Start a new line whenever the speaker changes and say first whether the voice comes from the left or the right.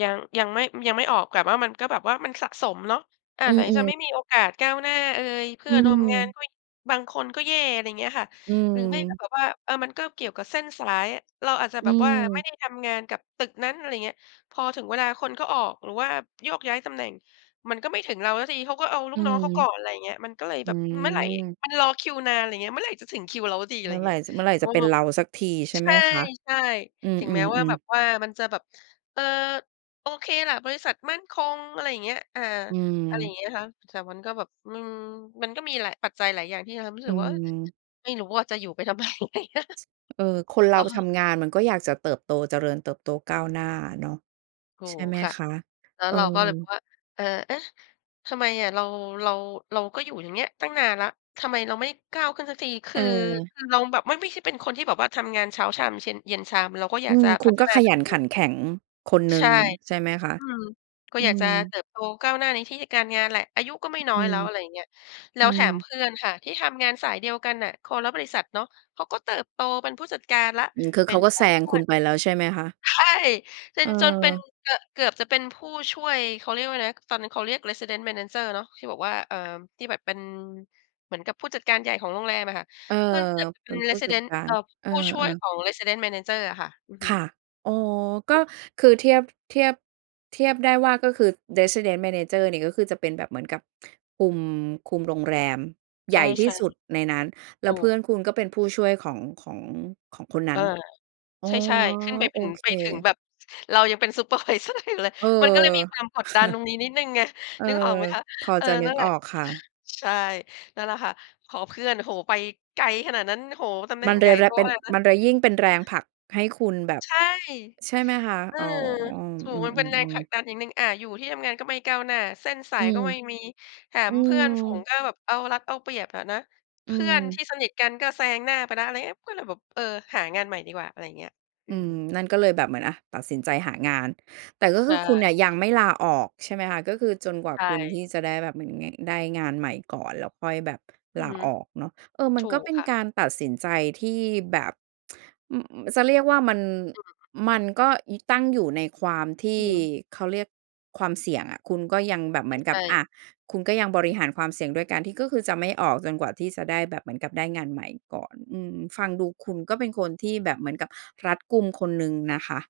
left: ยัง ยังไม่ อืม ยังไม่ออก แต่ ว่ามันก็แบบว่ามันสะสมเนาะ อา
right: อื
left: ไหนจะไม
right: ม ๆ
left: ่มีโอกาสก้าวหน้าเอย เพื
right: อ
left: ่
right: ื
left: อนร่วมงาน
right: ม
left: ด้วย บางคนก็แย่ อะไรเงี้ยค่ะ
right: อื
left: หรือไม่แบบ
right: ม
left: แบบว่า เออ มันก็เกี่ยวกับเส้นสาย เราอาจจะ
right: อ
left: แ
right: ื
left: บบว่าไม่
right: ม
left: ได้ทำงานกับตึกนั้น อะไรอย่างเงี้ย พอถึงเวลาคนเขาออกหรือว่าโยกย้ายตำแหน่ง มันก็ไม่ถึงเราสักที เขาก็เอาล
right: อ
left: ู
right: ื
left: กน้อง
right: ม
left: เขาก่อน อะไรอย่างเงี้ย มันก็เลย
right: อ
left: แ
right: ื
left: บบเมื่อไร
right: ม
left: มันรอคิวนาน อะไรเงี้ย เมื่อไรจะถึงคิวเราสักที? อะ
right: เ
left: ไ
right: ม
left: ร
right: ื่
left: อย
right: อ
left: ่า
right: ไห
left: ง
right: ร
left: เง
right: ่
left: ี้ย
right: จะ เมื่อไหร่
left: อื
right: จะเป็
left: ม
right: นเราสักที ใช่
left: ใ
right: ไหมคะ
left: ช่
right: อื
left: ๆ ถึงแม้ว่า
right: ม
left: แบ
right: ๆ ๆ
left: บว่ามันจะแบบ เออ โอเคแหละ บริษัทมั่นคง อะไรอย่างเงี้ย อ่า
right: อื
left: อะไรอย่า
right: ม
left: งเงี้ยนะคะ แต่มันก็แบบ อืม มันก็มีหลาย ปัจจัยหลายอย่างที่ทำให้รู้
right: อ
left: ส
right: ื
left: ึกว่า เอ๊ย
right: ม
left: ไม่รู้ว่าจะอยู่ไปทำไม
right: เออ คนเร
left: อ
right: า
left: ะฮ
right: ท
left: ะ
right: ำงานมันก็อยากจะเติบโต เจริญเติบโตก้าวหน้าเนาะ
left: ถู
right: ใช่
left: ก
right: ไหม
left: ค่ะ
right: คะ
left: แล้ว
right: เออ
left: เราก็เลยบอกว่า "เออ เอ๊ะ! ทำไมอะ เรา เรา เราก็อยู่อย่างเงี้ยตั้งนานแล้ว ทำไมเราไม่ก้าวขึ้นสักที?" คือ
right: เออ
left: คือเราแบบไม่ ไม่ใช่เป็นคนที่แบบว่า ทำงานเช้าชาม เช็น เย็นชาม เราก็อย
right: อ
left: า
right: ื
left: ก
right: ม
left: จะ
right: ค
left: พ
right: ุ
left: ั
right: ณ
left: ฒ
right: ก็
left: นา
right: ข
left: ต
right: ย
left: ั
right: ั
left: วเ
right: น
left: อ
right: ขั
left: ง
right: นแข็งคนหนึ
left: ใช
right: ่ง
left: ่
right: ใช่ไหมคะ
left: อืม ก็
right: อื
left: อยากจ
right: ม
left: ะเติบโตก้าวหน้าในที่ การงานแหละ อายุก็ไม
right: อ
left: ่น้
right: อ
left: อ
right: ื
left: ยแ
right: ม
left: ล้ว อะไรอย่างเงี้ย แล้
right: อื
left: วแถมเ
right: ม
left: พื่อนค่ะ ที่ทำงานสายเดียวกันน่ะ คนละบริษัทเนาะ เขาก็เติบโตเป็นผู้จัดการแล้ว
right: อืม คือ
left: เป
right: เ
left: ็
right: ขา
left: น
right: ก็
left: ผู
right: แซ
left: ้
right: ง
left: ช่
right: ค
left: ว
right: ุ
left: ย
right: ณไปแล้วใช่ไหมคะ?
left: ใช่ เป็น จนเป็น
right: เออ
left: ก เกือบจะเป็นผู้ช่วย เขาเรียกว่าอะไรนะ ตอนนั้นเขาเรียก Resident manager เนาะ ที่บอกว่า เอ่อ ที่แบบเป็นเหมือนกับผู้จัดการใหญ่ของโรงแรมอะค่ะ
right: เออ
left: ก็เกือบจะเป
right: เป
left: ็
right: ็
left: น
right: นผู้จัด
left: Resident
right: กา
left: เอ
right: ร
left: ่อ
right: เออ
left: ผู้ช่วยข
right: ๆ
left: อง Resident manager อะค่ะ อือฮ
right: ค่
left: ึ
right: ะ อ๋อ ก
left: อ
right: ็
left: ืม
right: คือเทียบ เทียบ เทียบได้ว่าก็คือ Resident manager นี่ก็คือจะเป็นแบบเหมือนกับ คุม คุมโรงแรม ให
left: ใช
right: ญ่ที่
left: ่
right: สุดในนั้น
left: ๆ
right: แล
left: ถ
right: ้
left: ู
right: วเพื่อ
left: ก
right: นคุณก็เป็นผู้ช่วยของ ของ ของคนน
left: เอ
right: ั้น
left: อ
right: อ๋อ
left: ใช่ ๆ ขึ้นไป
right: โอ
left: ถึง
right: เค
left: ไปถึงแบบเรายังเป็น Supervisor อยู่เลย
right: เอ
left: มันก็
right: อ
left: เลยมีความกดดันตรงนี้นิดหนึ่งไง
right: เออ
left: นึกออกไหมคะ?
right: พอ
left: เออ
right: จะนึ
left: นั
right: ก
left: ่นแหล
right: อ
left: ะ
right: อกค่ะ
left: ใช่ นั่นแหละค่ะ ขอเพื่อน โอ้โฮ ไปไกลขนาดนั้น โอ้โฮ ตำแหน
right: ม
left: ่
right: ั
left: ง
right: นเ
left: ใ
right: ล
left: หญ่
right: ยแ
left: โ
right: ล
left: ต
right: เป็
left: ข
right: น
left: นาดนั้
right: ม
left: น
right: ันเลยยิ่งเป็นแรงผลักให้คุณแบบ
left: ใช่
right: ใช่ไหมคะ
left: เออ
right: อ๋อ
left: ถู
right: อื
left: ก มันเป็นแรง
right: ม
left: ผล
right: ๆ
left: ัก
right: ๆ
left: ดันอย่างหนึ่ง อะ อยู่ที่ทำงานก็ไม่ก้าวหน้า เส้นส
right: อ
left: า
right: ื
left: ยก
right: ม
left: ็ไม่มี แถ
right: อื
left: มเพื่อนฝูง
right: ม
left: ก็แบบเอารัดเอาเปรียบอะนะ
right: อื
left: เพื่อน
right: ม
left: ที่สนิทกันก็แซงหน้าไปแล้ว อะไรอย่างเงี้ย ก็เลยแบบ เออ หางานใหม่ดีกว่า อะไรเงี้ย อ
right: อ
left: ื
right: ื
left: ม
right: ม นั่นก็เลยแบบเหมือน อะ ตัดสินใจหางาน แต่ก็
left: ใช
right: คือคุณเน
left: ่
right: ี่ยยังไม่ลาออกใช่ไหมคะ? ก็คือจนกว่า
left: ใช
right: คุณท
left: ่
right: ี่จะได้แบบเหมือนไง ได้งานใหม่ก่อน แล้วค่อยแบบ
left: อื
right: ล
left: อ
right: า
left: ฮึ
right: ออกเนาะ เออ มั
left: ถ
right: น
left: ู
right: ก็
left: ก
right: เป็น
left: ค่ะ
right: การตัดสินใจที่แบบ อ อืม จะเรียกว่ามัน
left: อืม
right: มันก็ ย ตั้งอยู่ในความที
left: อื
right: ่
left: ม
right: เขาเรียกความเสี่ยงอะ คุณก็ยังแบบเหมือนก
left: ใช
right: ับ
left: ่
right: อ
left: ๆ
right: ะ คุณก็ยังบร
left: อ
right: ิ
left: ืม
right: หารความเสี่ยงด้วยการที่ ก็คือจะไม่ออกจนกว่าที่จะได้แบบเหมือนกับได้งานใหม่ก่อน อืม ฟังดูคุณก็เป็นคนที่แบบเหมือนกับรัดกุมคนหนึ่งนะคะ